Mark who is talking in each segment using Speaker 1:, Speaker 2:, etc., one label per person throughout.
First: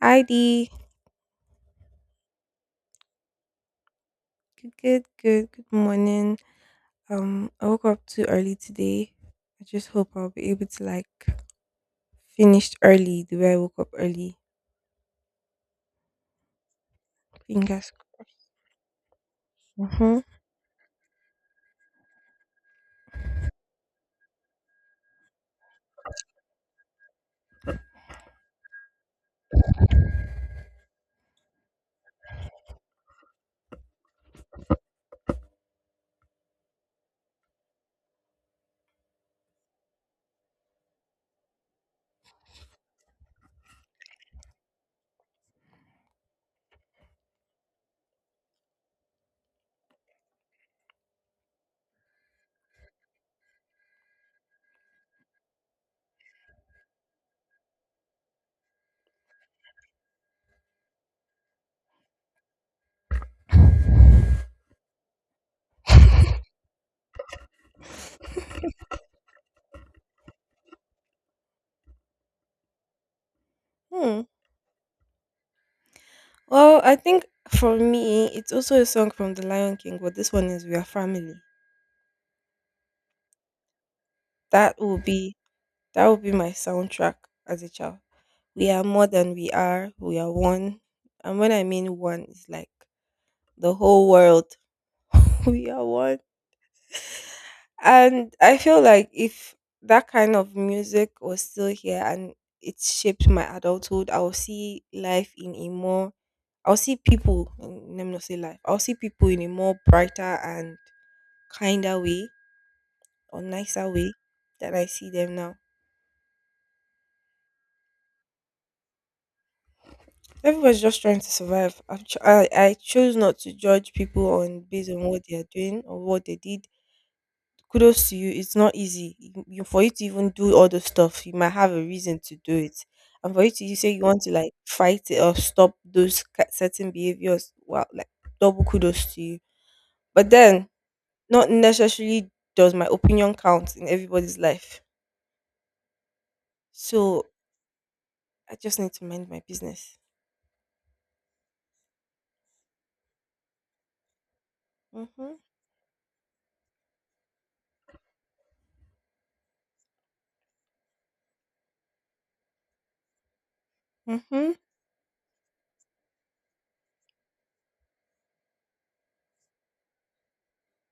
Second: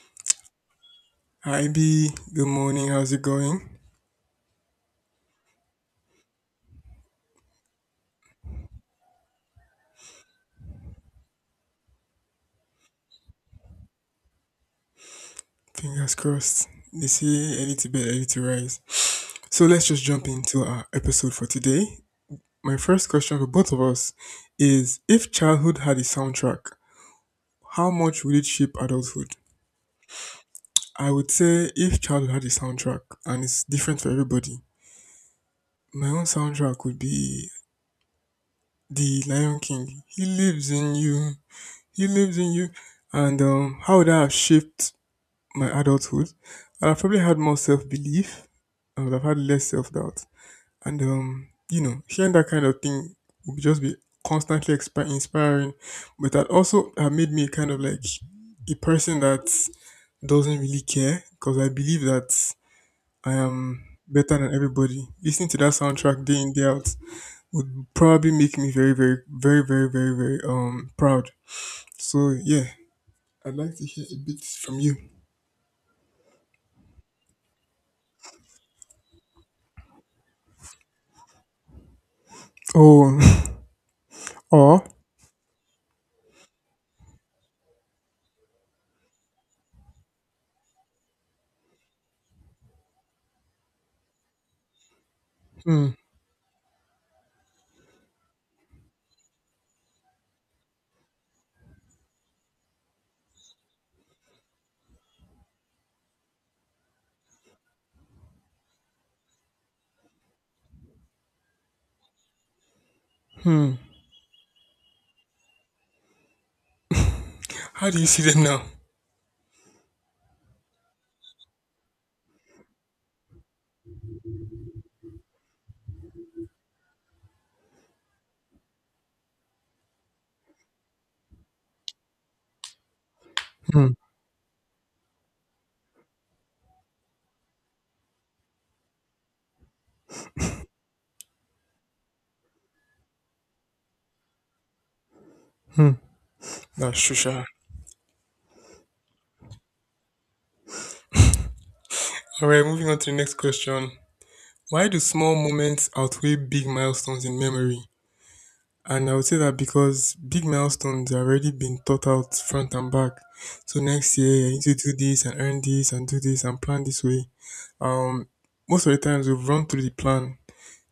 Speaker 1: Hi Dee.
Speaker 2: Hi B, good morning. How's it going?
Speaker 1: Good, good, good, good morning. I woke up too early today. I just hope I'll be able to like finish early the way I woke up early.
Speaker 2: Fingers crossed. They say early to
Speaker 1: Fingers
Speaker 2: bed, early to rise. So let's
Speaker 1: crossed.
Speaker 2: just
Speaker 1: Hmm.
Speaker 2: jump into our episode for today. My first question for both of us is if childhood had a soundtrack, how much would it shape adulthood? I would say if childhood had a soundtrack and it's different for everybody, my own soundtrack would be The Lion King. He lives in you. He lives in you. And how would that have shaped my adulthood, I'd have probably had more self belief. I would have had less self doubt, and hearing that kind of thing would just be constantly inspiring. But that also have made me kind of like a person that doesn't really care because I believe that I am better than everybody. Listening to that soundtrack day in day out would probably make me very, very, very, very, very, very proud. So yeah, I'd like to hear a
Speaker 1: Hmm.
Speaker 2: bit from you.
Speaker 1: Well, I think for me, it's also a song from The Lion King, but this one is "We Are Family."
Speaker 2: Oh,
Speaker 1: That
Speaker 2: or.
Speaker 1: will be that will be my soundtrack as a child. We are more than we are. We are one. And when I mean one, it's like the whole world. We are
Speaker 2: Hmm.
Speaker 1: one. And I feel like if that kind of music was still here and it shaped my adulthood, I will see life in a more, I'll see people, let me not say life, I'll see people in a more brighter and kinder way or
Speaker 2: Hmm.
Speaker 1: nicer way than I see them now.
Speaker 2: How do you see them now?
Speaker 1: Everybody's just trying to survive. I chose not to judge people on based on what they are doing or what they did. Kudos to you. It's not easy, for you to even do all the stuff. You might have a reason to do it, and for you to you say
Speaker 2: Hmm.
Speaker 1: you want to like fight it or stop those certain behaviors. Wow, like double kudos to you. But then, not necessarily does my opinion count in everybody's life.
Speaker 2: Hmm. That's
Speaker 1: So
Speaker 2: Shusha.
Speaker 1: I just need to mind my business.
Speaker 2: All right, moving on to the next question. Why do small
Speaker 1: Mhm.
Speaker 2: moments outweigh big milestones in memory? And I would say that because big milestones are already been thought out front and back. So next year, I
Speaker 1: Mhm.
Speaker 2: need to do this and earn this and do this and plan this way. Um, most of the times we've run through the plan,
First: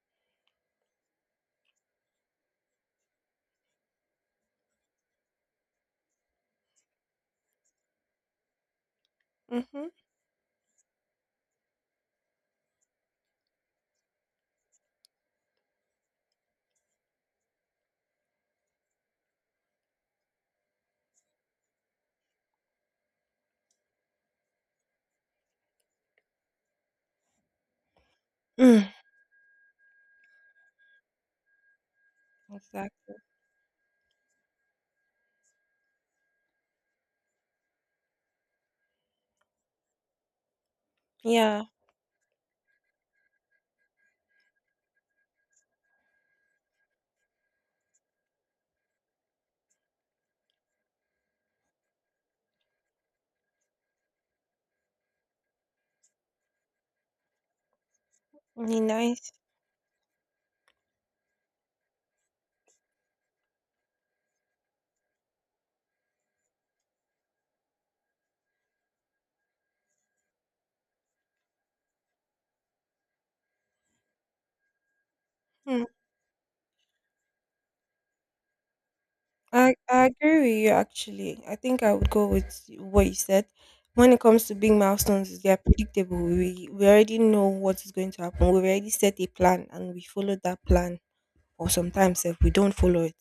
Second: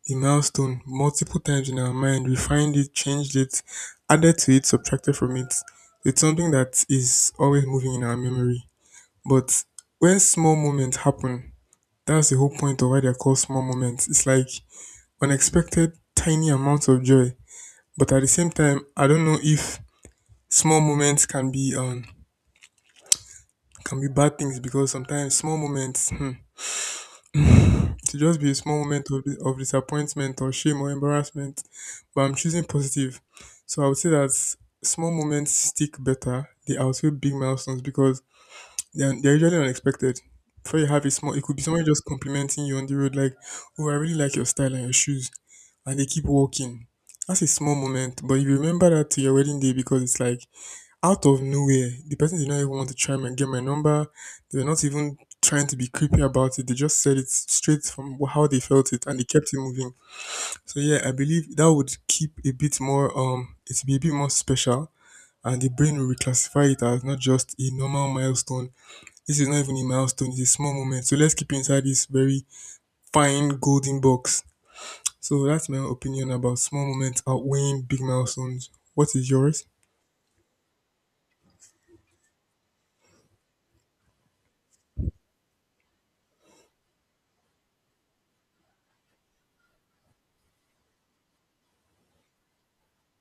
Speaker 2: the milestone, multiple times in our mind, refined it, changed it, added to it, subtracted from it. It's something that is always moving in our memory. But
Speaker 1: Mhm.
Speaker 2: where small moments happen, that's the whole point of why they're called small moments. It's like unexpected tiny amounts of joy. But at the same time, I don't know if small moments can be bad things because sometimes small moments hmm, to just be a small
Speaker 1: Mm.
Speaker 2: moment of, disappointment or shame or embarrassment. But I'm choosing
Speaker 1: Exactly.
Speaker 2: positive. So I would say that small moments stick better. They outweigh big milestones because they're usually unexpected. Before you have a small, it could be
Speaker 1: Yeah.
Speaker 2: someone just complimenting you on the road, like, "Oh, I really like your style and your shoes," and they keep walking. That's a small moment, but you remember that to your wedding day because it's like out of nowhere. The person did not even want to try and get my number. They were not even trying to be creepy about it. They just said it straight from how they
Speaker 1: Really
Speaker 2: felt it, and they
Speaker 1: nice.
Speaker 2: kept it moving. So yeah, I believe that would keep a bit more. It'd be a bit more special, and the brain will reclassify it as not just a normal milestone this is not even a milestone, it's a small moment. So let's keep it inside this very fine golden box. So that's my
Speaker 1: Hmm.
Speaker 2: opinion about small moments outweighing big milestones. What is yours?
Speaker 1: I agree with you actually. I think I would go with what you said. When it comes to big milestones, they are predictable. We already know what is going to happen. We already set a plan and we follow that plan. Or sometimes if we don't follow it.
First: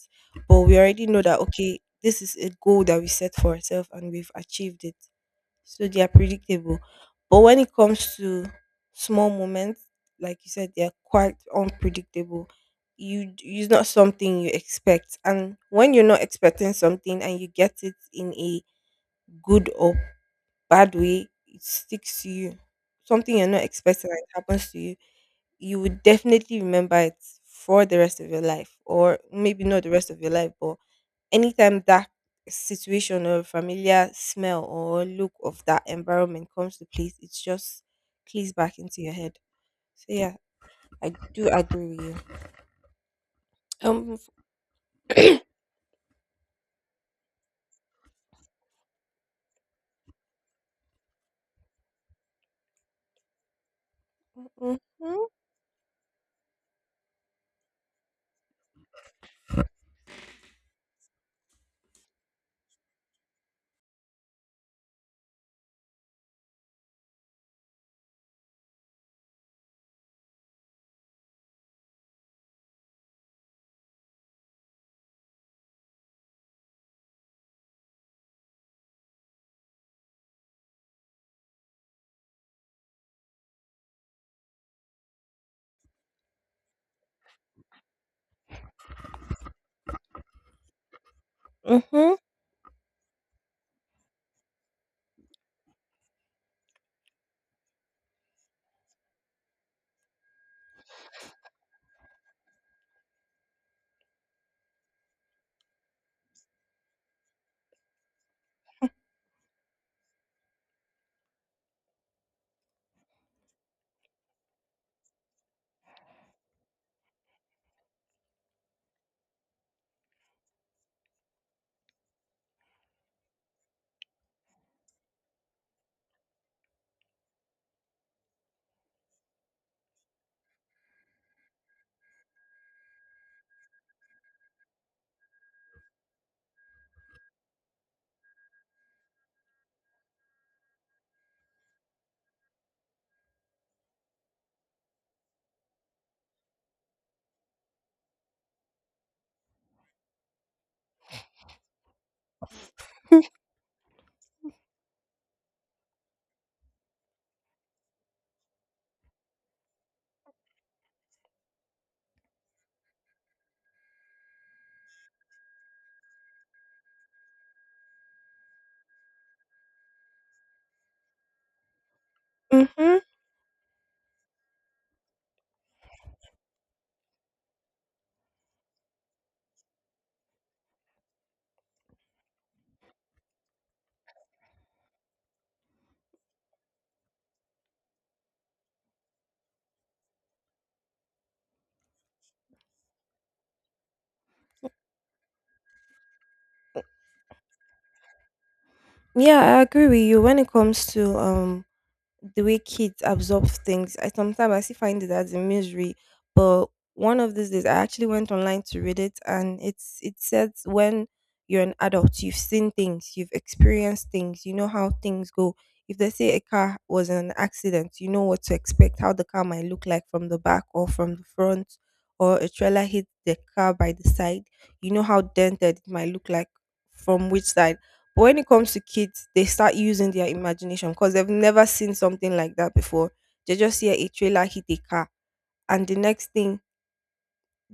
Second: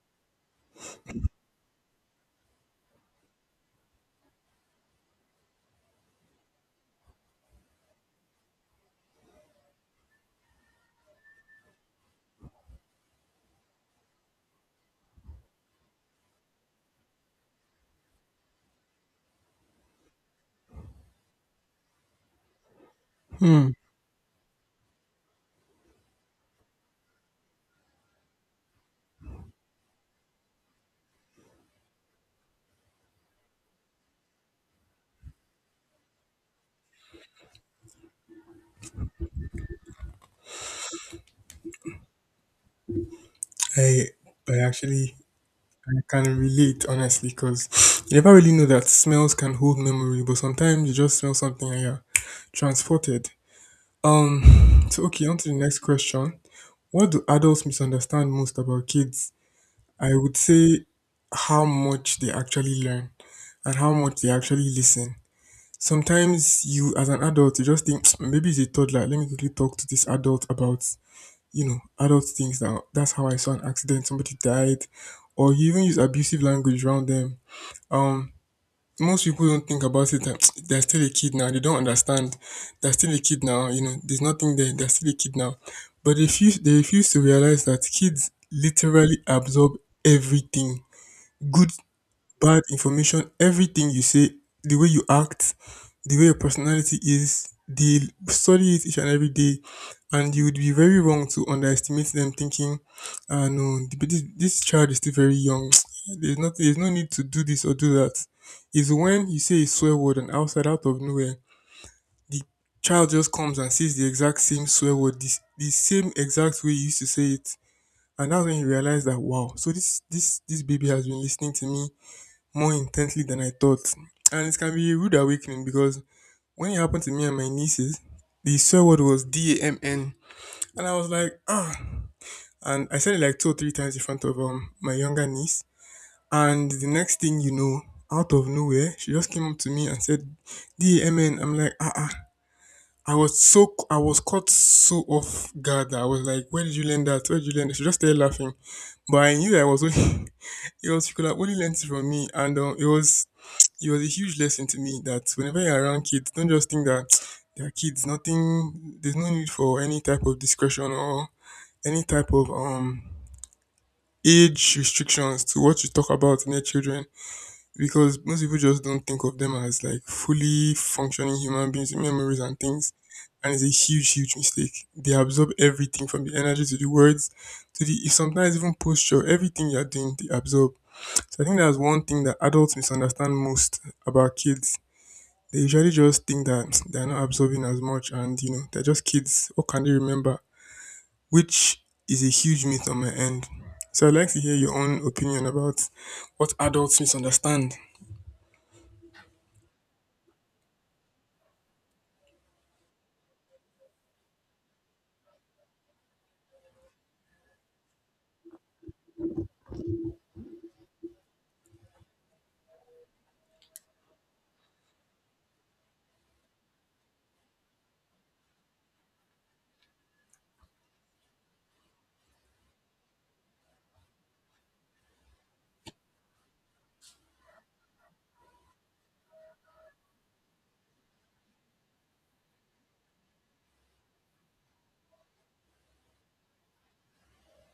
Speaker 1: But we already know that, okay, this is a goal that we set for ourselves and we've achieved it, so they are predictable. But when it comes to small moments, like you said, they are quite unpredictable. You. It's not something you expect, and when you're not expecting something and you get it in a good or bad way, it sticks to you. Something you're not
Speaker 2: Hmm.
Speaker 1: expecting and it happens to you, you would definitely remember it for the rest of your life, or maybe not the rest of your life, but anytime that situation or familiar smell or look of that environment comes to place, it just clicks back into your head. So yeah, I do agree with you.
Speaker 2: I
Speaker 1: Um,
Speaker 2: I actually I can relate honestly because you never really know that smells can hold memory, but sometimes you just smell something and you're transported.
Speaker 1: mhm.
Speaker 2: So okay, on to the next question. What do adults misunderstand most about kids? I would say how much they actually learn and how much they actually listen. Sometimes you as an adult you just think, "Psst, maybe it's a toddler, let me quickly talk to this adult about adult things now. That's how I saw an accident, somebody died, or you even use abusive language around them. um most people don't think about it that, "Psst, they're still a kid now, they don't understand, they're still a kid now, there's nothing there, they're still a kid now." But they refuse to realize that kids literally absorb everything, good,
Speaker 1: Mhm.
Speaker 2: bad information, everything you say, the way you act, the way your personality is, they study it each and every day, and you would be very wrong to underestimate them, thinking, "Ah, no, but this child is still very young. There's no need to do this or do that." Is when you say a swear word and outside out of nowhere, the child just comes and says the exact same swear word, this the same exact way you used to say it, and that's when you realize that wow, so this baby has been listening to me more intensely than I thought. And it can be a rude awakening because when it happened to me and my nieces, the swear word was damn. And I was like, ah. And I said it like 2 or 3 times in front of my younger niece. And the next thing you know, out of nowhere, she just came up to me and said, damn. I'm like, ah, ah. I was caught so off guard that I was like, "Where did you learn that? Where did you learn?" That? She just started laughing, but I knew that I was only it was she could have only learned it from me, and it was a huge lesson to me that whenever you're around kids, don't just think that they're kids. Nothing. There's no need for any type of discretion or any type of age restrictions to what you talk about in your children because most people just don't think of them as like fully functioning human beings with memories and things.
Speaker 1: Mhm.
Speaker 2: And it's a huge, huge mistake. They absorb everything from the energy to the words to the sometimes even posture, everything you're doing, they absorb. So I think that's one thing that adults misunderstand most about kids. They usually just think that they're not absorbing as much and you know, they're just kids. What can they remember? Which is a huge myth on my end. So I'd like to hear your own opinion about what adults misunderstand.
Speaker 1: Yeah, I agree with you when it comes to the way kids absorb things. I sometimes I see find it as a misery, but one of these days I actually went online to read it, and it says when you're an adult, you've seen things, you've experienced things, you know how things go. If they say a car was in an accident, you know what to expect, how the car might look like from the back or from the front, or a trailer hit the car by the side, you know how dented it might look like from which side. But when it comes to kids, they start using their imagination because they've never seen something like that before. They just hear a trailer hit a car, and the next thing,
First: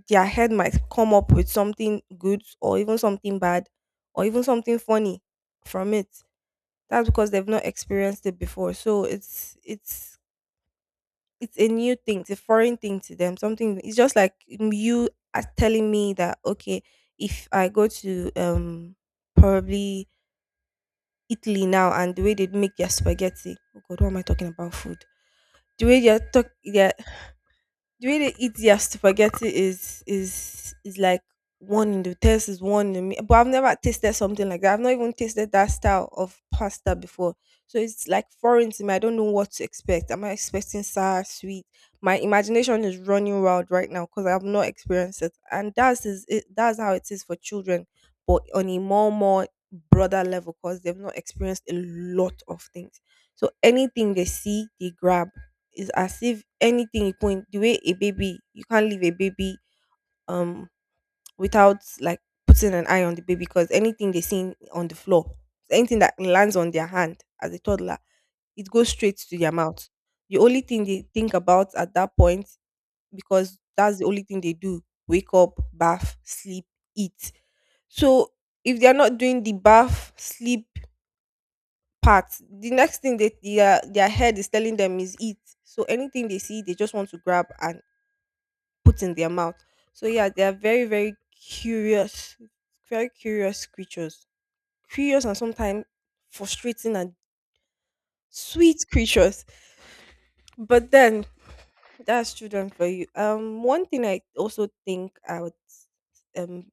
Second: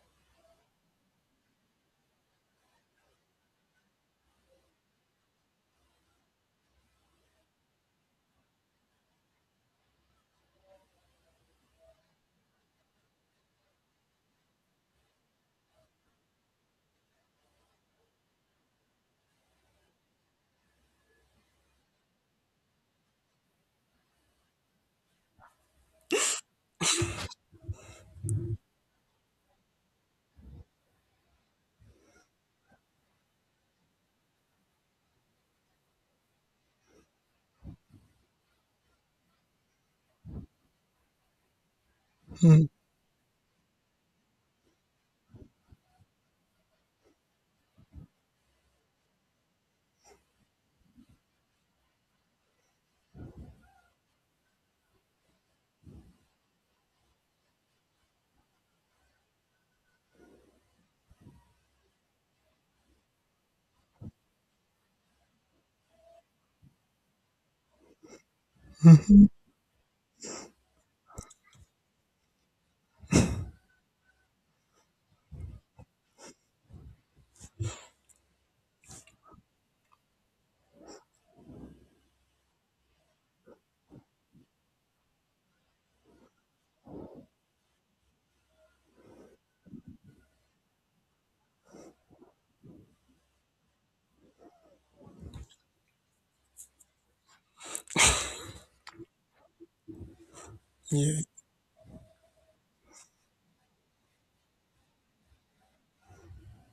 Speaker 1: their head might come up with something good or even something bad or even something funny from it. That's because they've not experienced it before. So it's a new thing. It's a foreign thing to them. Something. It's just like you are telling me that, okay, if I go to probably Italy now and the way they make their spaghetti. Oh God, what am I talking about? Food. The way they are talk, they are the way they eat their spaghetti is like one in the taste is one in me. But I've never tasted something like that. I've not even tasted that style of pasta before. So it's like foreign to me. I don't know what to expect. Am I expecting sour, sweet? My imagination is running wild right now because I have not experienced it. And that's how it is for children, but on a more broader level because they've not experienced a lot of things. So anything they see, they grab. It's as if anything you point, the way a baby, you can't leave a baby um without like putting an eye on the baby because anything they see on the floor, anything that lands on their hand as a toddler, it goes straight to their mouth. The only thing they think about at that point, because that's the only thing they do: wake up, bath, sleep, eat. So if they are not doing the bath, sleep part, the next thing that their head is telling them is eat. So anything they see, they just want to grab and put in their mouth. So yeah, they are very, curious, very curious creatures. Curious, and sometimes frustrating and sweet creatures. But
Speaker 2: Yeah.
Speaker 1: then that's children for you. One thing I also think I would, um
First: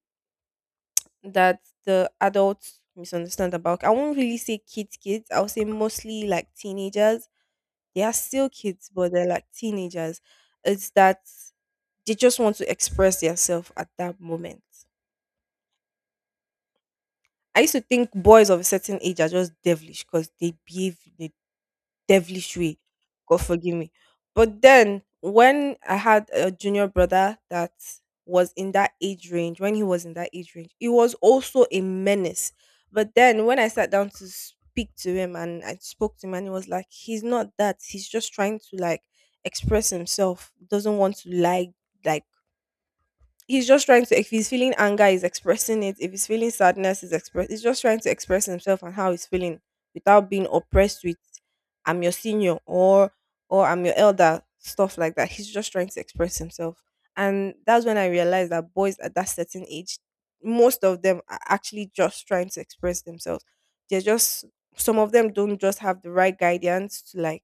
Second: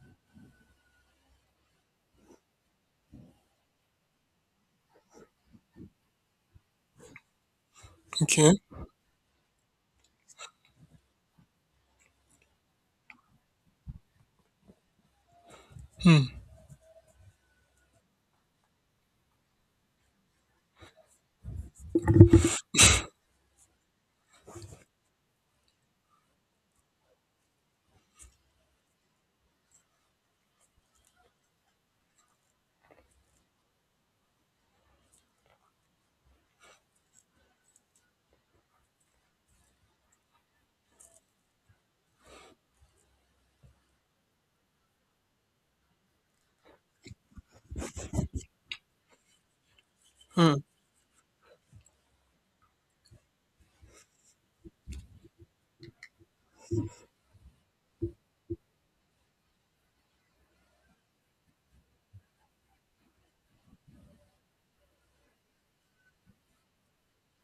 Speaker 1: that the adults misunderstand about, I won't really say kids kids, I'll say mostly like teenagers. They are still
Speaker 2: Okay.
Speaker 1: kids, but they're like teenagers. It's that they just want to express themselves at that moment. I used to think boys of a certain age are just devilish because they behave in a devilish way. God forgive me. But then when I had a junior brother that was in that age range, when he was in that age range, he was also a menace. But then when I sat down to speak to him and I spoke to him and he was like, he's not that. He's just trying to like express himself, doesn't want to lie, like, he's just trying to, if he's feeling anger he's expressing it, if he's feeling sadness he's express he's just trying to express himself and how he's feeling without being
Speaker 2: Mm,
Speaker 1: oppressed with I'm your senior or I'm your elder, stuff like that. He's just trying to express himself. And that's when I realized that boys at that certain age, most of them are actually just trying to express themselves. They're just, some of them don't just have the right guidance to like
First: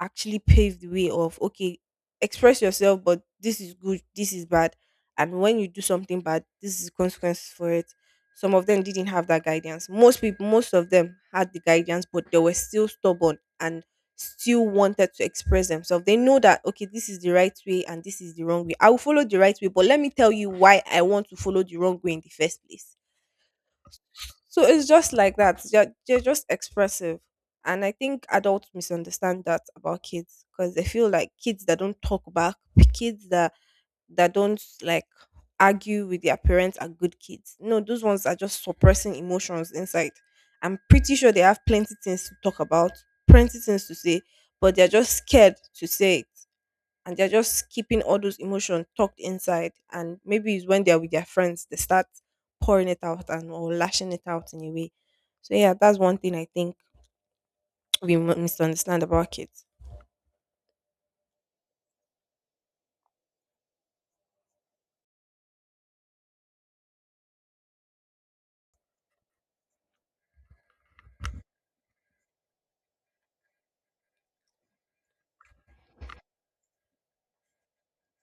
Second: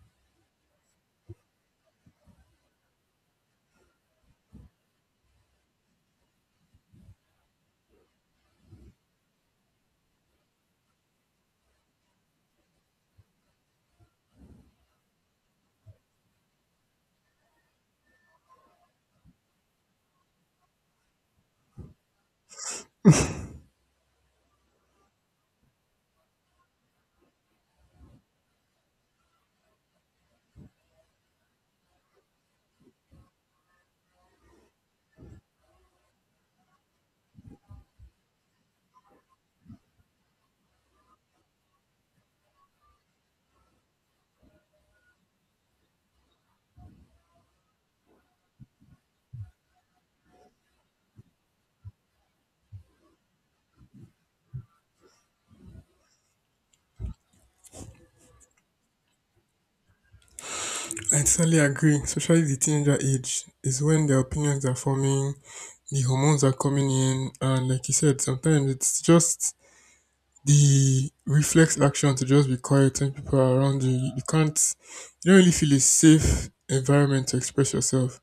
Speaker 1: actually paved the way of, okay, express yourself, but this is good, this is bad, and when you do something bad this is consequences for it. Some of them didn't have that guidance. Most of them had the guidance, but they were still stubborn and still wanted to express themselves. They know that, okay, this is the right way and this is the wrong way, I will follow the right way, but let me tell you why I want to follow the wrong way in the first place. So it's just like that. They're just expressive. And I think adults misunderstand that about kids because they feel like kids that don't talk back, kids that don't like argue with their parents are good kids. No, those ones are just suppressing emotions inside. I'm pretty sure they have plenty things to talk about, plenty things to say, but they're just scared to say it, and they're just keeping all those emotions tucked inside. And maybe it's when they're with their friends, they start pouring it out and or lashing it out in a way. So yeah, that's one thing I think we misunderstand about kids.
Speaker 2: I totally agree. Especially the teenager age is when their opinions are forming, the hormones are coming in, and like you said, sometimes it's just the reflex action to just be quiet when people are around you. You can't, you don't really feel a safe environment to express yourself.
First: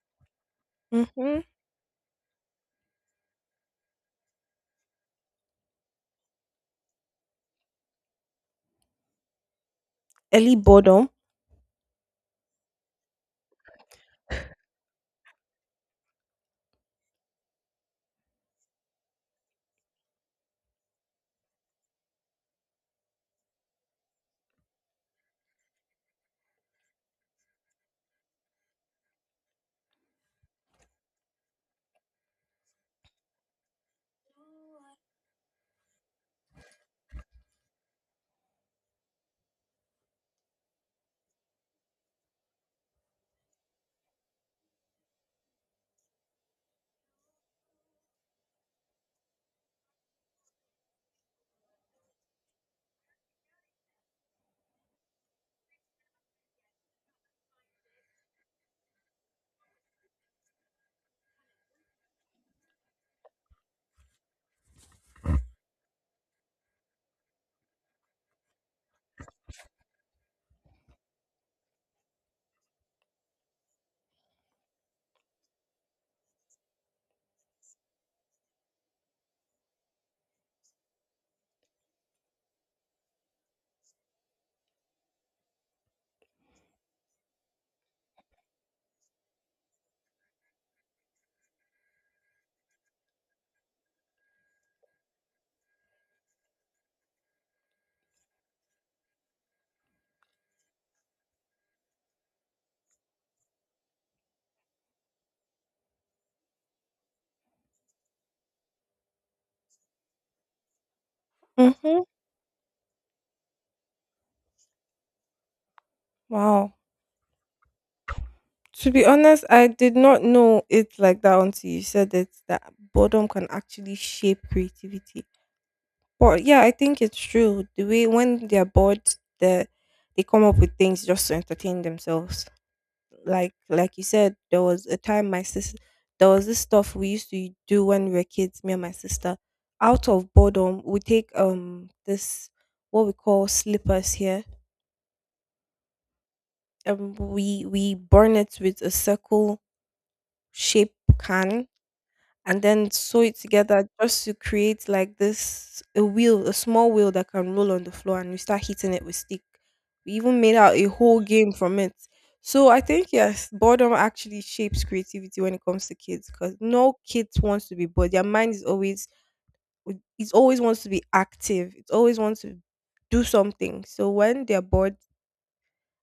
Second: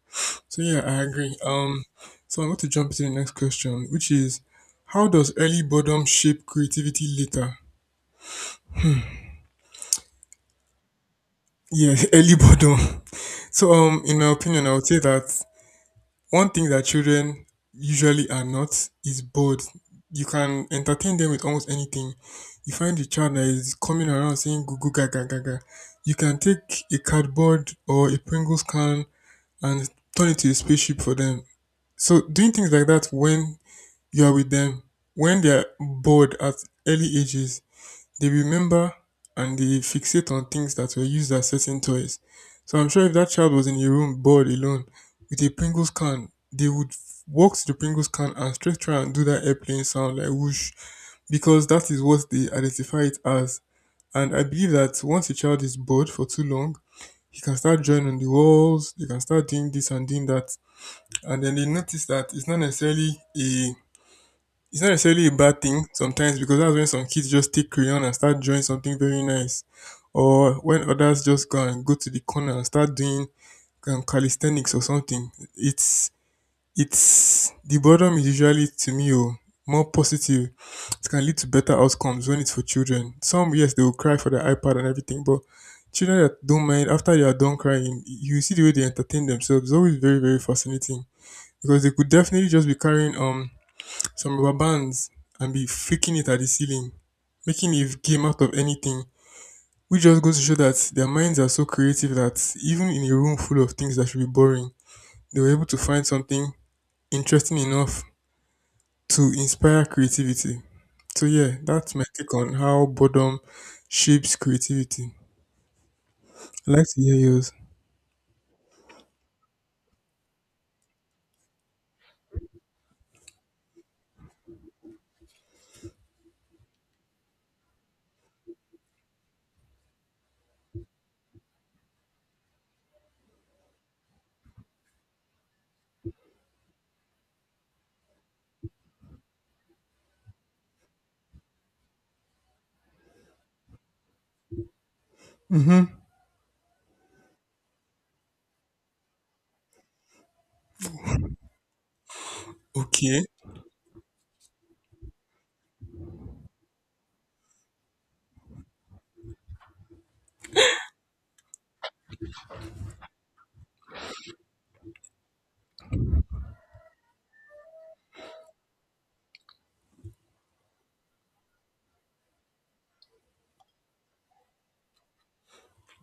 Speaker 2: So yeah, I agree.
Speaker 1: Mm-hmm.
Speaker 2: So I'm going to jump into the next question, which is, how does early boredom shape creativity later?
Speaker 1: Early boredom.
Speaker 2: Yeah, early boredom. So in my opinion, I would say that one thing that children usually are not is bored. You can entertain them with almost anything. You find a child that is coming around saying goo goo gaga gaga. You can take a cardboard or a Pringles can and turn it to a spaceship for them. So doing things like that when you are with them, when they are bored at early ages, they remember and they fixate on things that were used as certain toys. So I'm sure if that child was in a room bored alone with a Pringles can, they would walk to the Pringles can and straight try and do that airplane sound like whoosh because that is what they identify it as. And I believe that once a child is bored for too long, he can start drawing on the walls, they can start doing this and doing that. And then they notice that it's not necessarily a bad thing sometimes because that's when some kids just take crayon and start drawing something very nice, or when others just go to the corner and start doing calisthenics or something. It's it's the boredom is usually to me oh, more positive. It can lead to better outcomes when it's for children. Some yes they will cry for their iPad and everything, but children that don't mind after they are done crying, you see the way they entertain themselves. It's always very very fascinating because they could definitely just be carrying some rubber bands and be freaking it at the ceiling, making a game out of anything, which just goes to show that their minds are so creative that even in a room full of things that should be boring, they were able to find something interesting enough to inspire creativity. So yeah, that's my
Speaker 1: Mm-hmm.
Speaker 2: take on how boredom shapes creativity. I
Speaker 1: Wow.
Speaker 2: like to hear yours.
Speaker 1: To be honest, I did not know it like that until you said it, that boredom can actually shape creativity. But yeah, I think it's true. The way when they're bored, they they come up with things just to entertain themselves. Like you said, there was a time my sis there was this stuff we used to do when we were kids, me and my sister. Out of boredom, we take this, what we call slippers here,
Speaker 2: Mm-hmm.
Speaker 1: we burn it with a circle shape can and then sew
Speaker 2: Okay.
Speaker 1: it together just to create like this, a wheel, a small wheel that can roll on the floor, and we start hitting it with stick. We even made out a whole game from it. So I think yes, boredom actually shapes creativity when it comes to kids because no kid wants to be bored. Their mind is always, it always wants to be active. It always wants to do something. So when they're bored,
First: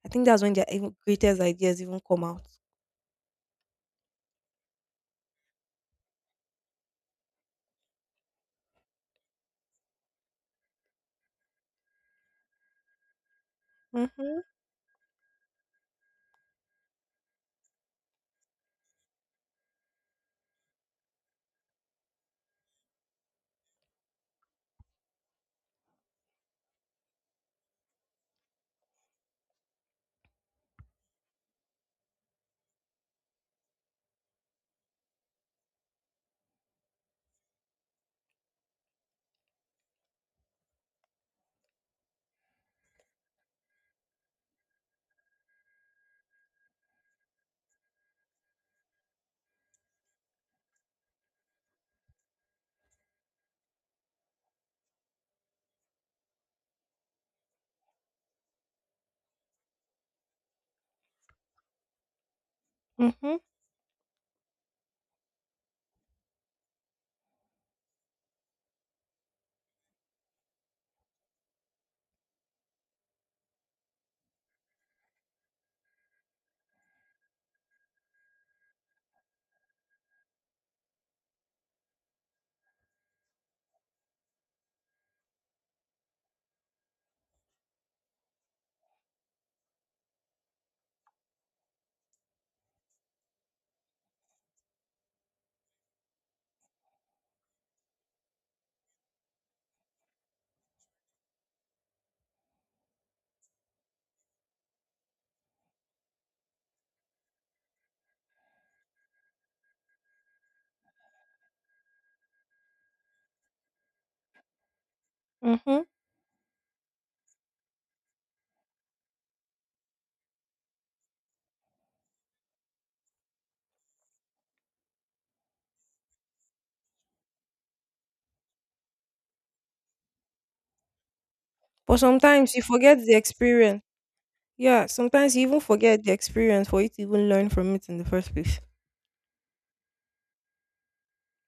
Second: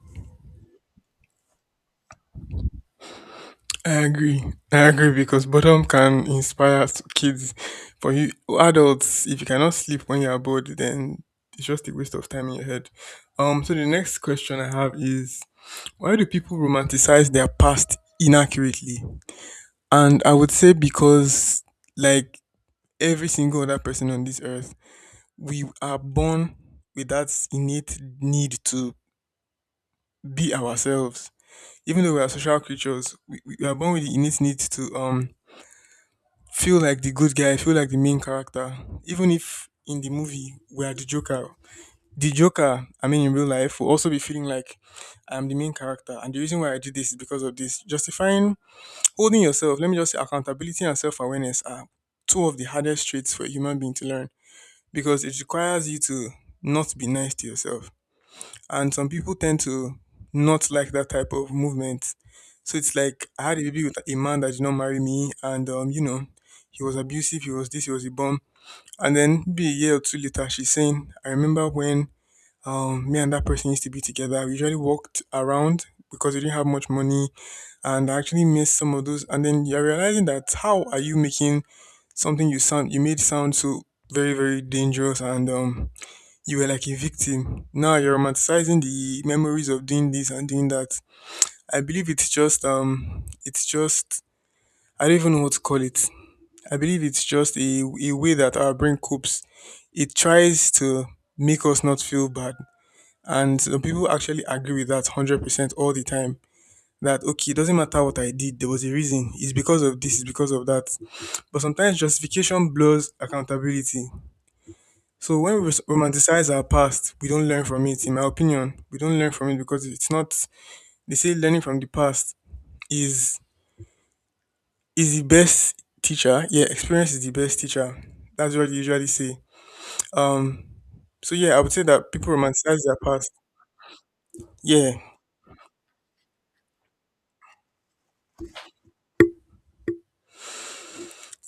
Speaker 1: I think that's when their even greatest ideas even come out.
Speaker 2: I agree. I agree because boredom can inspire kids. For you adults, if you cannot sleep when you're bored, then it's just a waste of time in your head. So the next
Speaker 1: Mhm.
Speaker 2: question I have is why do people romanticize their past inaccurately? And I would say because like every single other person on this earth, we are born with that innate need to be ourselves. Even though we are social creatures, we are born with the innate need to feel like the good guy, feel like the main character. Even if in the movie we are the Joker, I mean, in real life, will also be feeling like, I am the main character. And the reason why I do this is because of this. Justifying, holding yourself, let me just say accountability and self awareness are two of the hardest traits for a human being to learn, because it requires you to not be nice to yourself, and some people tend to not like that type of movement. So it's like
Speaker 1: Mhm.
Speaker 2: I had a baby with a man that did not marry me, and he was abusive, he was this, he was a bum. And then be a year or two later, she's saying, I remember when me and that person used to be together. We usually walked around because we didn't have much money, and I actually missed some of those. And then you're realizing that how are you making something you made sound so very very dangerous, and you were like a victim. Now you're romanticizing the memories of doing this and doing that. I believe it's just I don't even know what to call it. I believe it's just a way that our brain copes. It tries to make us not feel bad. And some people actually agree with that 100% all the time. That, okay, it doesn't matter what I did, there was a reason. It's because of this, it's because of that. But sometimes justification blurs accountability. So when we
Speaker 1: Mhm.
Speaker 2: romanticize our past, we don't learn from it. In my opinion, we don't learn from it because it's not. They say learning from the past is is the best teacher. Yeah, experience is the best teacher. That's what they usually say. Um. So yeah, I would say
Speaker 1: But
Speaker 2: that people
Speaker 1: sometimes you
Speaker 2: romanticize their
Speaker 1: forget the
Speaker 2: past.
Speaker 1: experience. Yeah,
Speaker 2: Yeah,
Speaker 1: sometimes you even forget the experience for you to even learn from it in the first place.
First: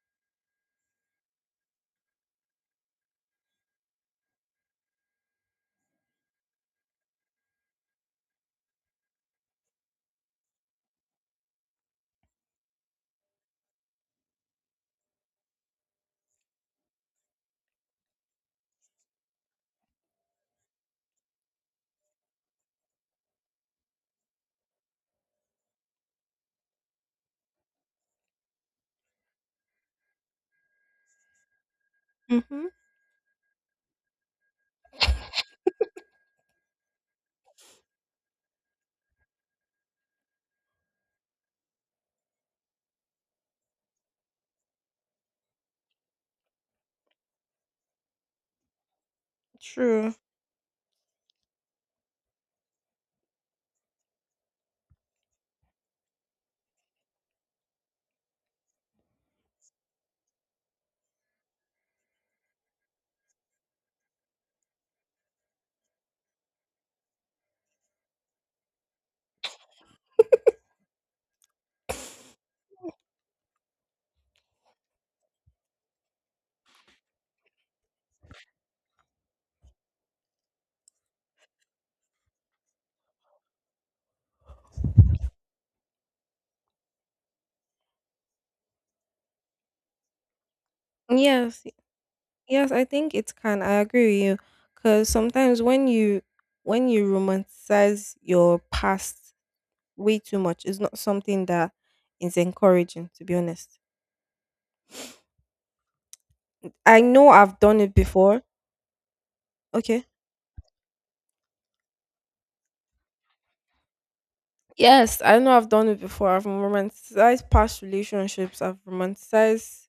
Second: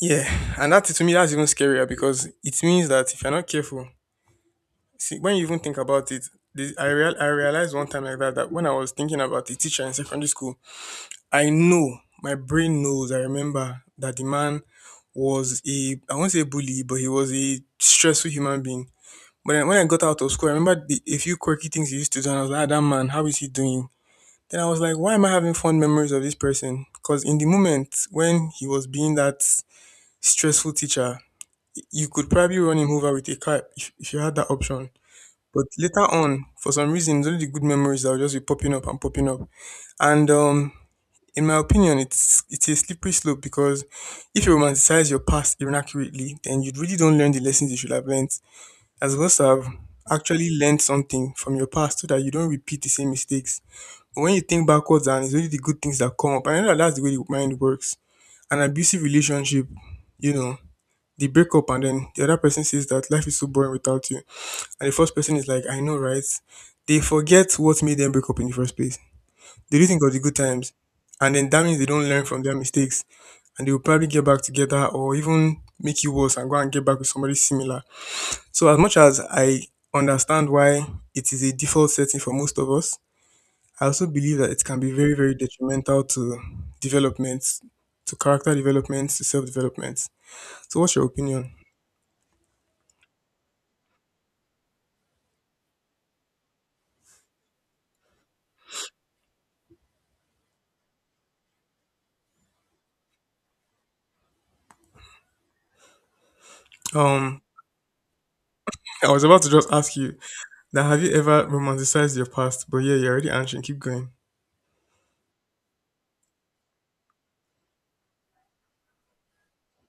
Speaker 2: yeah, and that to me, that's even scarier, because it means that if you're not careful, see when you even think about it, the, I real I realized one time, like that when I was thinking about the teacher in secondary school, I know, my brain knows, I remember that the man was, I won't say bully, but he was a stressful human being. But then when I got out of school, I remember a few quirky things he used to do, and I was like, ah, that man, how is he doing? Then I was like, why am I having fond memories of this person? Because in the moment when he was being that stressful teacher, you could probably
Speaker 1: Mm-hmm.
Speaker 2: run him over with a car, if you had that option. But later on, for some reason, it's only the good memories that will just be popping up and popping up. And in my opinion, it's a slippery slope, because if you romanticize your past inaccurately, then you really don't learn the lessons you should have learned, as well as have
Speaker 1: True.
Speaker 2: actually learned something from your past so that you don't repeat the same mistakes. But when you think backwards and it's only the good things that come up, I know that that's the way the mind works. An abusive relationship, you know, they break up, and then the other person says that life is so boring without you. And the first person is like, I know, right? They forget what made them break up in the first place. They do think of the good times, and then that means they don't learn from their mistakes, and they'll probably get back together, or even make you worse, and go and get back with somebody similar. So as much as I understand why it is a default setting for most of us, I also believe that it can be very, very detrimental to development, to character development, to self development. So what's your opinion?
Speaker 1: Yes, yes, I think it can. I agree with you because sometimes when you, when you romanticize your past way too much, it's not something that is encouraging. To be honest, I know
Speaker 2: Um
Speaker 1: I've done it before.
Speaker 2: I was about to just ask
Speaker 1: Okay,
Speaker 2: you that, have you ever romanticized your past? But yeah, you're already answering. Keep going.
Speaker 1: yes, I know I've done it before. I've romanticized past relationships. I've romanticized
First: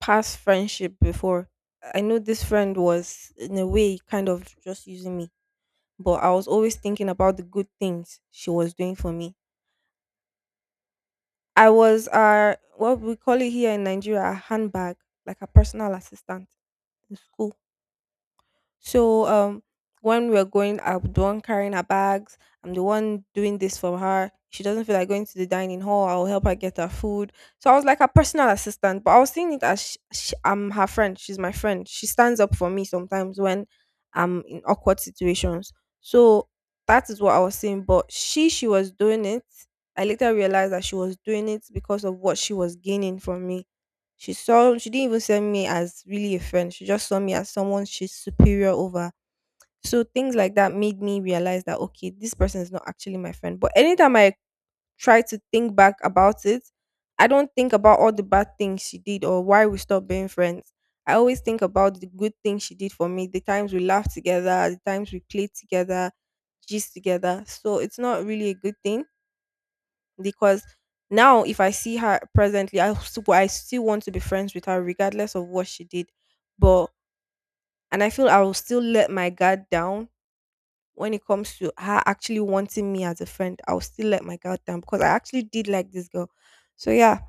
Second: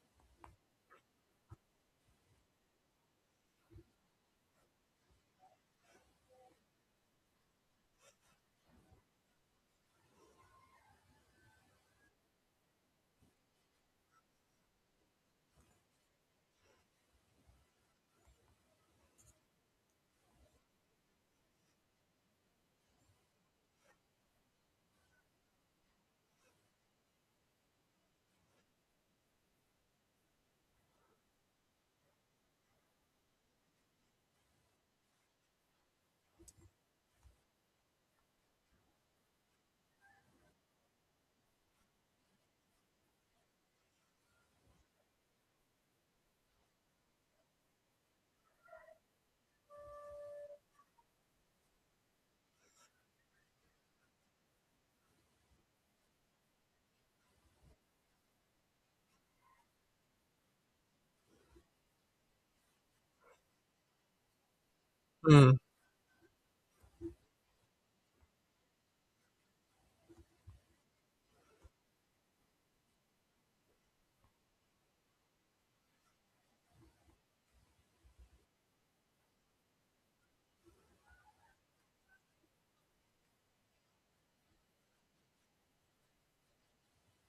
Speaker 1: past friendship before. I know this friend was in a way kind of just using me, but I was always thinking about the good things she was doing for me. I was what we call it here in Nigeria a handbag, like a personal assistant in school. So when we're going, I'm the one carrying her bags. I'm the one doing this for her. She doesn't feel like going to the dining hall. I'll help her get her food. So I was like her personal assistant, but I was seeing it as sh sh I'm her friend. She's my friend. She stands up for me sometimes when I'm in awkward situations. So that is what I was seeing. But she was doing it. I later realized that she was doing it because of what she was gaining from me. She saw, she didn't even see me as really a friend. She just saw me as someone she's superior over. So things like that made me realize that okay, this person is not actually my friend. But anytime I try to think back about it, I don't think about all the bad things she did or why we stopped being friends. I always think about the good things she did for me, the times we laughed together, the times we played
Speaker 2: Mm.
Speaker 1: together, gist together. So it's not really a good thing because now if I see her presently, I still want to be friends with her regardless of what she did. But and I feel I will still let my guard down when it comes to her actually wanting me as a friend. I will still let my guard down because I actually did like this girl. So yeah,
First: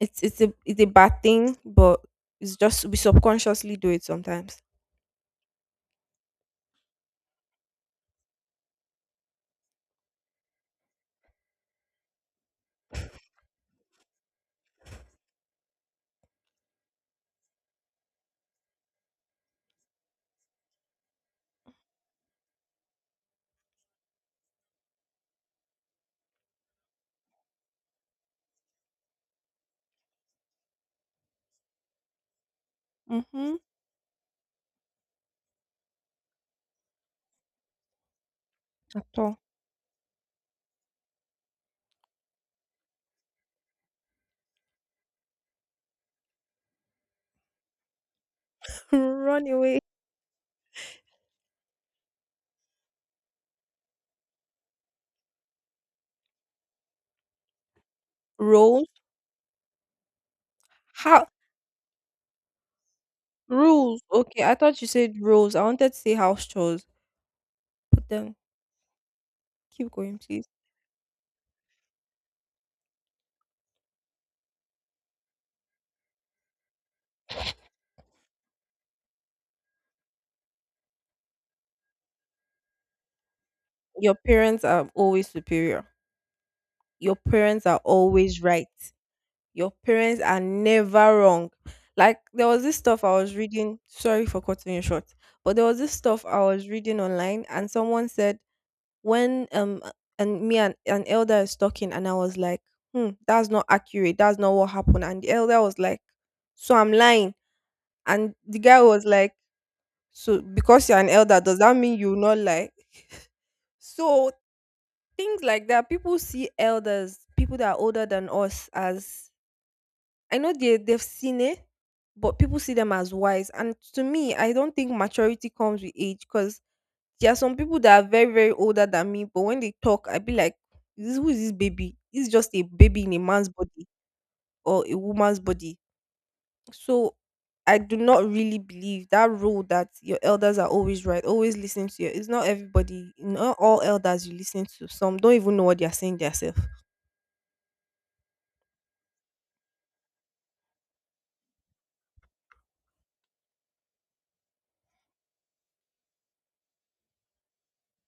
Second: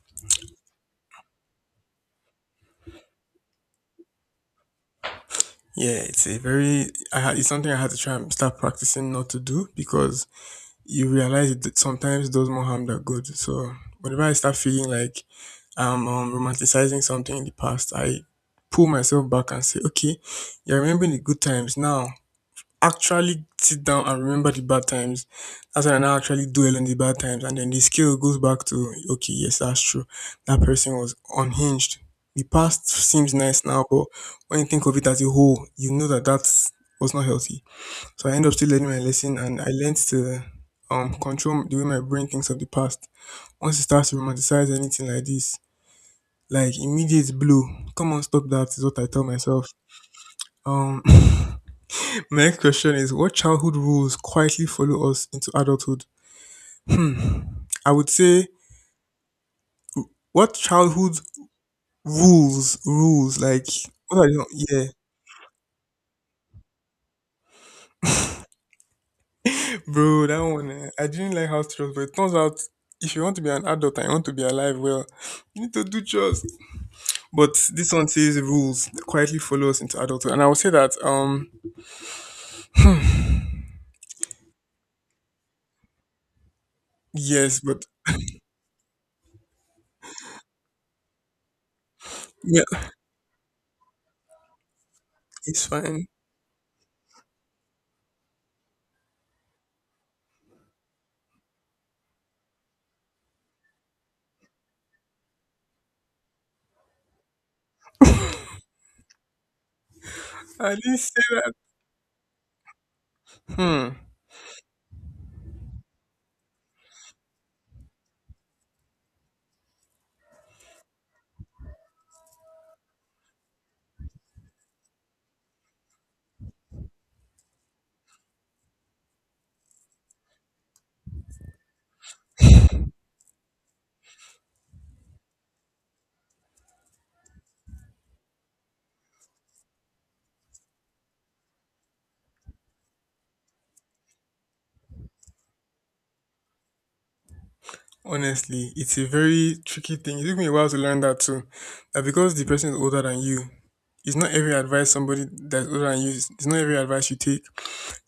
Speaker 1: it's a bad thing, but it's just we subconsciously do it sometimes.
Speaker 2: Yeah, it's a very. I had, it's something I had to try and start practicing not to do, because you realize that sometimes does more harm than good. So whenever I start feeling like I'm romanticizing something in the past, I pull myself back and say, okay, you're remembering the good times now. Actually sit down and remember the bad times. That's when I now actually dwell on the bad times, and then the scale goes back to, okay, yes, that's true. That person was unhinged. The past seems
Speaker 1: Mm-hmm.
Speaker 2: nice now, but when you think of it as a whole, you know that that was not healthy. So I end up still learning my
Speaker 1: At
Speaker 2: lesson,
Speaker 1: all.
Speaker 2: and I learned to control the way my brain thinks of the past. Once it starts to romanticize anything like this, like, immediate blow. Come on, stop, that is what I tell
Speaker 1: Run
Speaker 2: myself.
Speaker 1: away.
Speaker 2: Um my next question is, what childhood rules quietly follow us into adulthood? Hmm. I would say,
Speaker 1: Roll.
Speaker 2: what childhood
Speaker 1: How
Speaker 2: rules rules like,
Speaker 1: rules?
Speaker 2: what are
Speaker 1: Okay,
Speaker 2: you,
Speaker 1: I thought
Speaker 2: yeah.
Speaker 1: you said rules. I wanted to say house chores. But then keep going,
Speaker 2: Bro, that
Speaker 1: please.
Speaker 2: one eh, I didn't like house chores, but it turns out, if you want to be an adult and you want to be alive, well, you need to do chores. But this one says rules quietly follow us into adulthood, and I would say that
Speaker 1: Your parents are always superior. Your
Speaker 2: yes,
Speaker 1: parents are
Speaker 2: but
Speaker 1: always right. Your parents are never wrong. Like there was
Speaker 2: yeah,
Speaker 1: this stuff I was reading. Sorry for cutting you short, but there
Speaker 2: it's
Speaker 1: was this
Speaker 2: fine.
Speaker 1: stuff I was reading online, and someone said when and me and an elder is talking, and I was like, hmm, that's not accurate. That's not what happened. And the elder was like, so I'm lying. And the guy was like, so
Speaker 2: I
Speaker 1: because
Speaker 2: didn't
Speaker 1: you're an
Speaker 2: say
Speaker 1: elder,
Speaker 2: that.
Speaker 1: does that mean you will not lie?
Speaker 2: Hmm.
Speaker 1: So things like that. People see elders, people that are older than us, as I know they've seen it, but people see them as wise. And to me, I don't think maturity comes with age because there are some people that are very very older than me, but when they talk, I be like, "This who is this baby? It's just a baby in a man's body or a woman's body." So, I do not really believe that rule that your elders are always right, always listen to you. It's not everybody, not all elders you listen to. Some don't even know what they are saying themselves.
Speaker 2: Honestly, it's a very tricky thing. It took me a while to learn that too. That because the person is older than you, it's not every advice somebody that's older than you. It's not every advice you take.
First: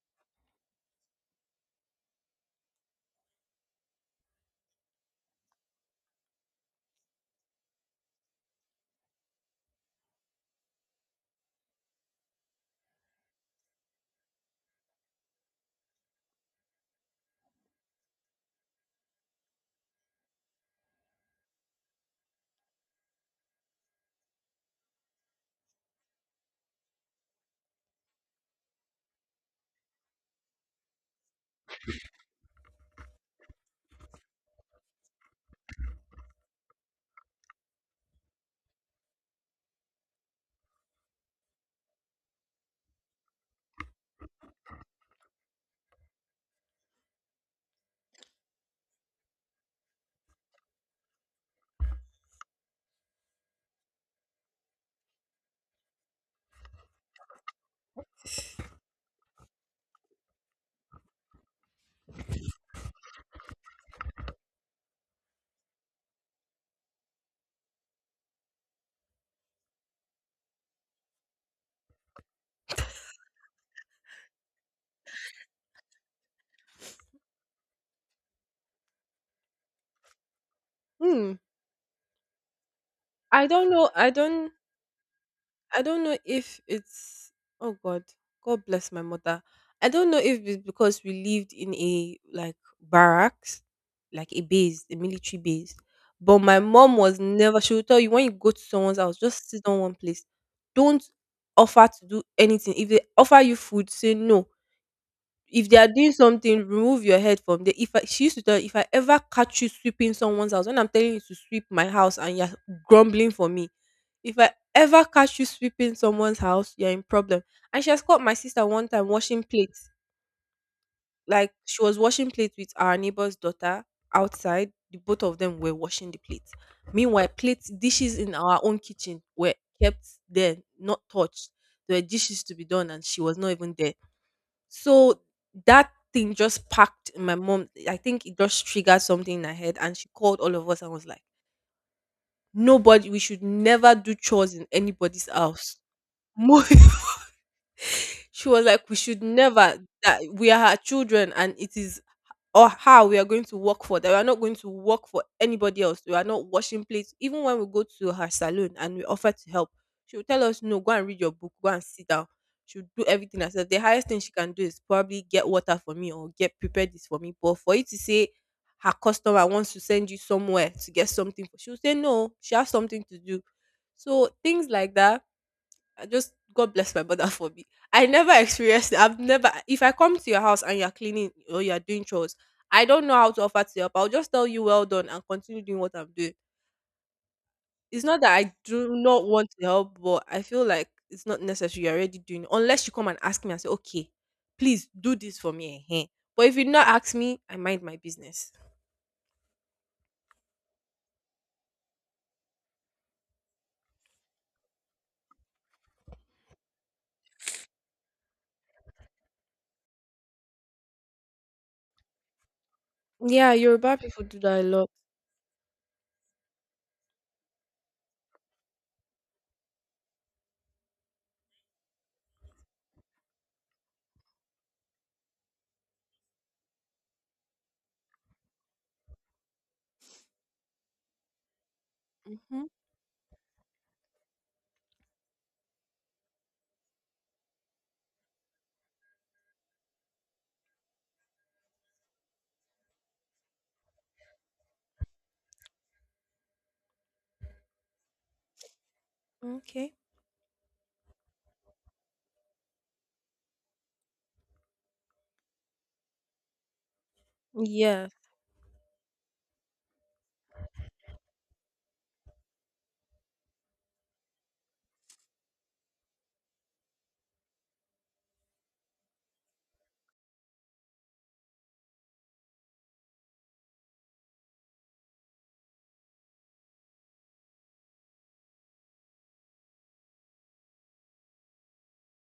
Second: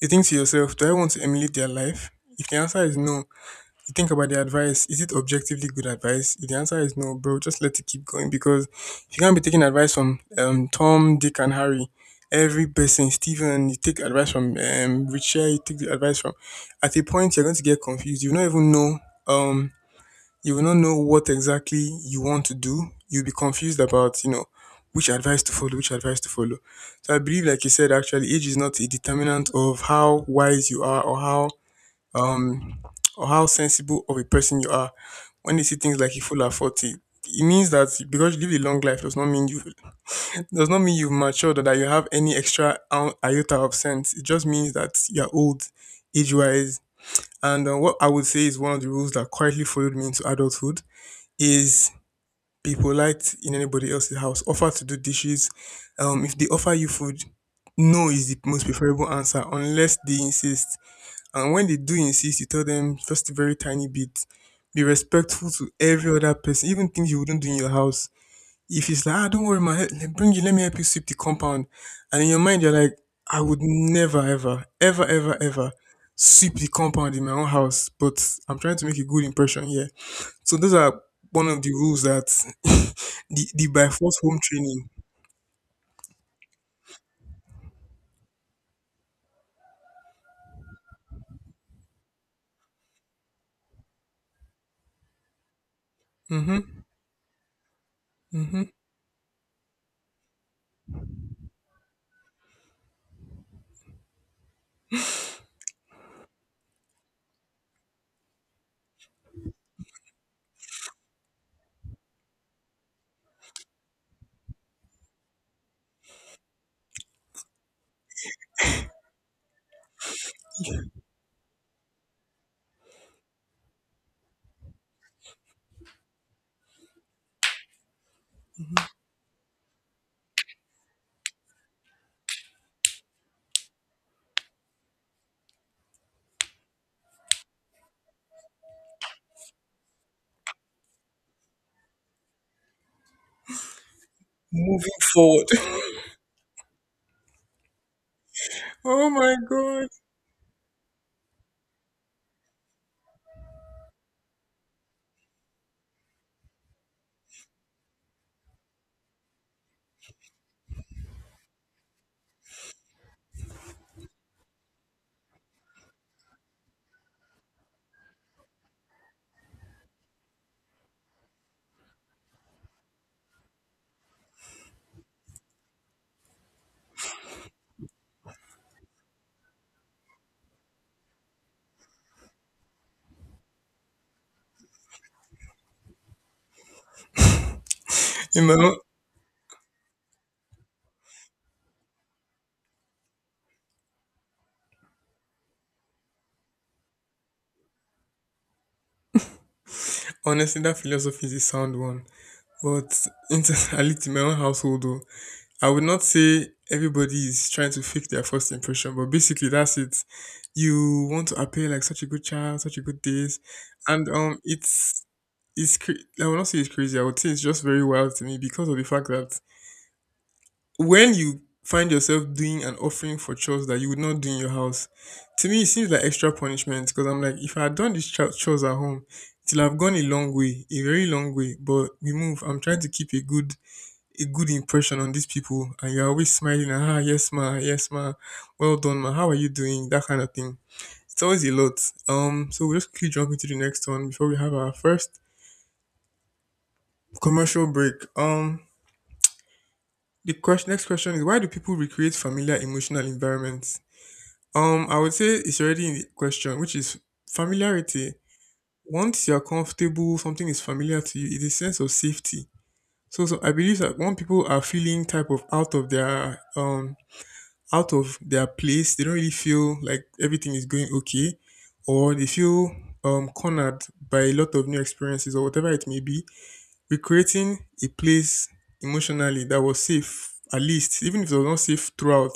Speaker 2: You think to yourself, do I want to emulate their life? If the answer is no, you think about the advice. Is it objectively good advice? If the answer is no, bro, just let it keep going, because if you can't be taking advice from Tom, Dick, and Harry, every person, Stephen, you take advice from Richard, you take the advice from. At a point, you're going to get confused. You will not even know. Um, you will not know what exactly you want to do. You'll be confused about which advice to follow, which advice to follow. So I believe, like you said, actually, age is not a determinant of how wise you are, um, or how sensible of a person you are. When they see things like you full at 40, it means that because you live a long life, does not mean you've matured, or that you have any extra iota of sense. It just means that you're old, age wise. And what I would say is, one of the rules that quietly followed me into adulthood is, be polite in anybody else's house. Offer to do dishes. If they offer you food, no is the most preferable answer unless they insist. And when they do insist, you tell them just a very tiny bit. Be respectful to every other person, even things you wouldn't do in your house. If it's like, ah, don't worry, man, bring you, let me help you sweep the compound. And in your mind, you're like, I would never, ever, ever, ever, ever sweep the compound in my own house. But I'm trying to make a good impression here. So those are one of the rules that the,
Speaker 1: I
Speaker 2: the
Speaker 1: don't
Speaker 2: by
Speaker 1: know. I
Speaker 2: force home
Speaker 1: don't.
Speaker 2: training.
Speaker 1: I don't know if it's. Oh God. God bless my mother. I don't know if it's because we lived in a like barracks, like a base, a military base. But
Speaker 2: Mm-hmm.
Speaker 1: my mom was never. She would tell you when you go to
Speaker 2: Mm-hmm.
Speaker 1: someone's house, just sit on one place. Don't offer to do anything. If they offer you food, say no. If they are doing something, remove your head from there. If I, she used to tell, if I ever catch you sweeping someone's house, when I'm telling you to sweep my house and you're grumbling for me, if I ever catch you sweeping someone's house, you're in problem. And she has caught my sister one time washing plates. Like she was washing plates with our neighbor's daughter outside. The both of them were washing the plates. Meanwhile, plates, dishes in our own kitchen were kept there, not touched. There were dishes to be done, and she was not even there. So that thing just packed in my mom. I think it just triggered something in her head, and she called all of us and was like, "Nobody, we should never do chores in
Speaker 2: Moving
Speaker 1: anybody's
Speaker 2: forward.
Speaker 1: house." Mo- she was like, we
Speaker 2: Oh
Speaker 1: should
Speaker 2: my
Speaker 1: never
Speaker 2: God.
Speaker 1: that we are her children and it is or how we are going to work for that. We are not going to work for anybody else. We are not washing plates. Even when we go to her salon and we offer to help, she will tell us, no, go and read your book, go and sit down. She'll do everything herself. The highest thing she can do is probably get water for me or get prepared this for me. But for you to say her customer wants to send you somewhere to get something, she'll say no, she has something to do. So things like that I just God bless my mother for me. I never experienced it. I've never if I come to your house and you're cleaning or you're doing chores, I don't know how to offer to help. I'll just tell you well done and continue doing what I'm doing. It's not that
Speaker 2: You
Speaker 1: I
Speaker 2: know,
Speaker 1: do not want to help, but I feel like it's not necessary. You're already doing it. Unless you come and ask me and say, okay, please do this for me. Eh, eh." But if you not ask me, I mind my business.
Speaker 2: honestly, that philosophy is a sound one. But internally in my own household, though, I would not say everybody is trying to fake their first impression, but basically that's it. You want to appear like such a good child, such a good this,
Speaker 1: Yeah, Yoruba
Speaker 2: and
Speaker 1: people do that a lot.
Speaker 2: it's cra- I would not say it's crazy. I would say it's just very wild to me, because of the fact that when you find yourself doing an offering for chores that you would not do in your house, to me it seems like extra punishment. Because I'm like, if I had done these chores at home, till I've gone a long way, a very long way. But we move. I'm
Speaker 1: Hmm.
Speaker 2: trying to keep a good impression on these people, and you're always smiling and, yes ma, yes ma, well done ma, how are you doing, that kind of thing. It's always a lot. So we'll just quickly jump into the next one before we have our first commercial break. um
Speaker 1: Okay.
Speaker 2: the question next question is, why do people recreate familiar emotional environments? I would say it's already in the question, which is
Speaker 1: Yeah.
Speaker 2: familiarity. Once you're comfortable, something is familiar to you, it's a sense of safety. So I believe that when people are feeling type of out of their place. They don't really feel like everything is going okay, or they feel cornered by a lot of new experiences or whatever it may be. Recreating a place emotionally that was safe, at least, even if it was not safe throughout,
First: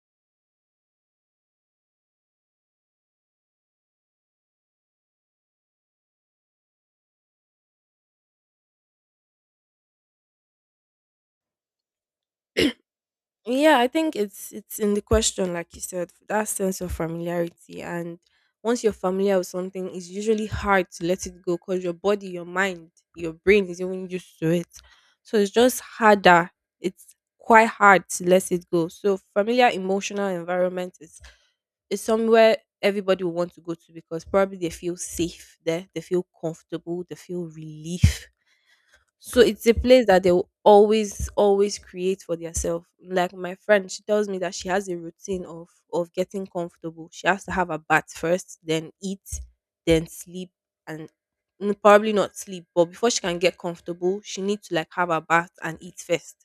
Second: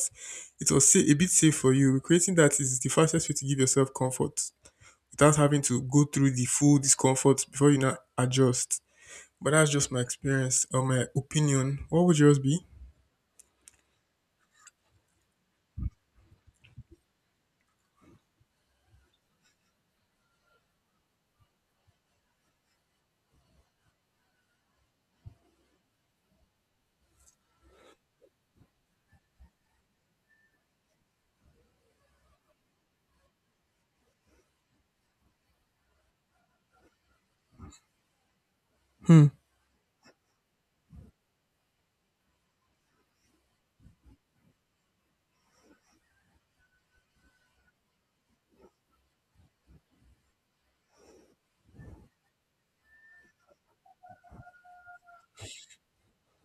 Speaker 2: it was a bit safe for you. Recreating that is the fastest way to give yourself comfort without having to go through the full discomfort before you now adjust. But that's just my experience or my opinion. What would yours be?
Speaker 1: Yeah, I think it's in the question, like you said, that sense of familiarity. And once you're familiar with something, it's usually hard to let it go because your body, your mind, your brain is even used to it. So it's just harder. It's quite hard to let it go. So familiar emotional environment is somewhere everybody will want to go to because probably they feel safe there, they feel comfortable, they feel relief,
Speaker 2: Hmm.
Speaker 1: so it's a place that they will always, always create for themselves. Like my friend, she tells me that she has a routine of getting comfortable. She has to have a bath first, then eat, then sleep, and probably not sleep. But before she can get comfortable, she needs to like have a bath and eat first.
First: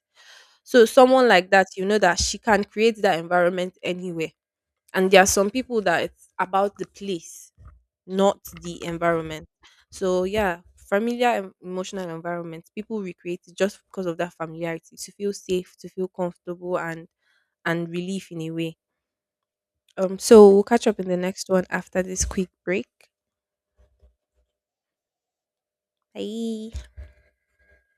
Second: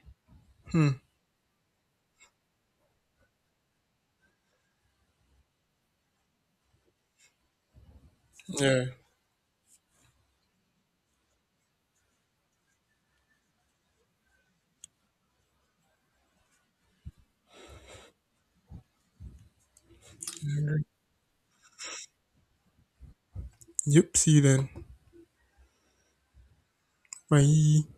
Speaker 1: So
Speaker 2: Hmm.
Speaker 1: someone like that, you know that she can create that environment anywhere. And there are some people that it's about the place not the
Speaker 2: Yeah.
Speaker 1: environment. So yeah, familiar emotional environment. People recreate it just because of that familiarity to feel safe, to feel comfortable, and relief in a way. So we'll catch up in the next one after this quick break.
Speaker 2: Yep. See you then.
Speaker 1: Bye.
Speaker 2: Bye.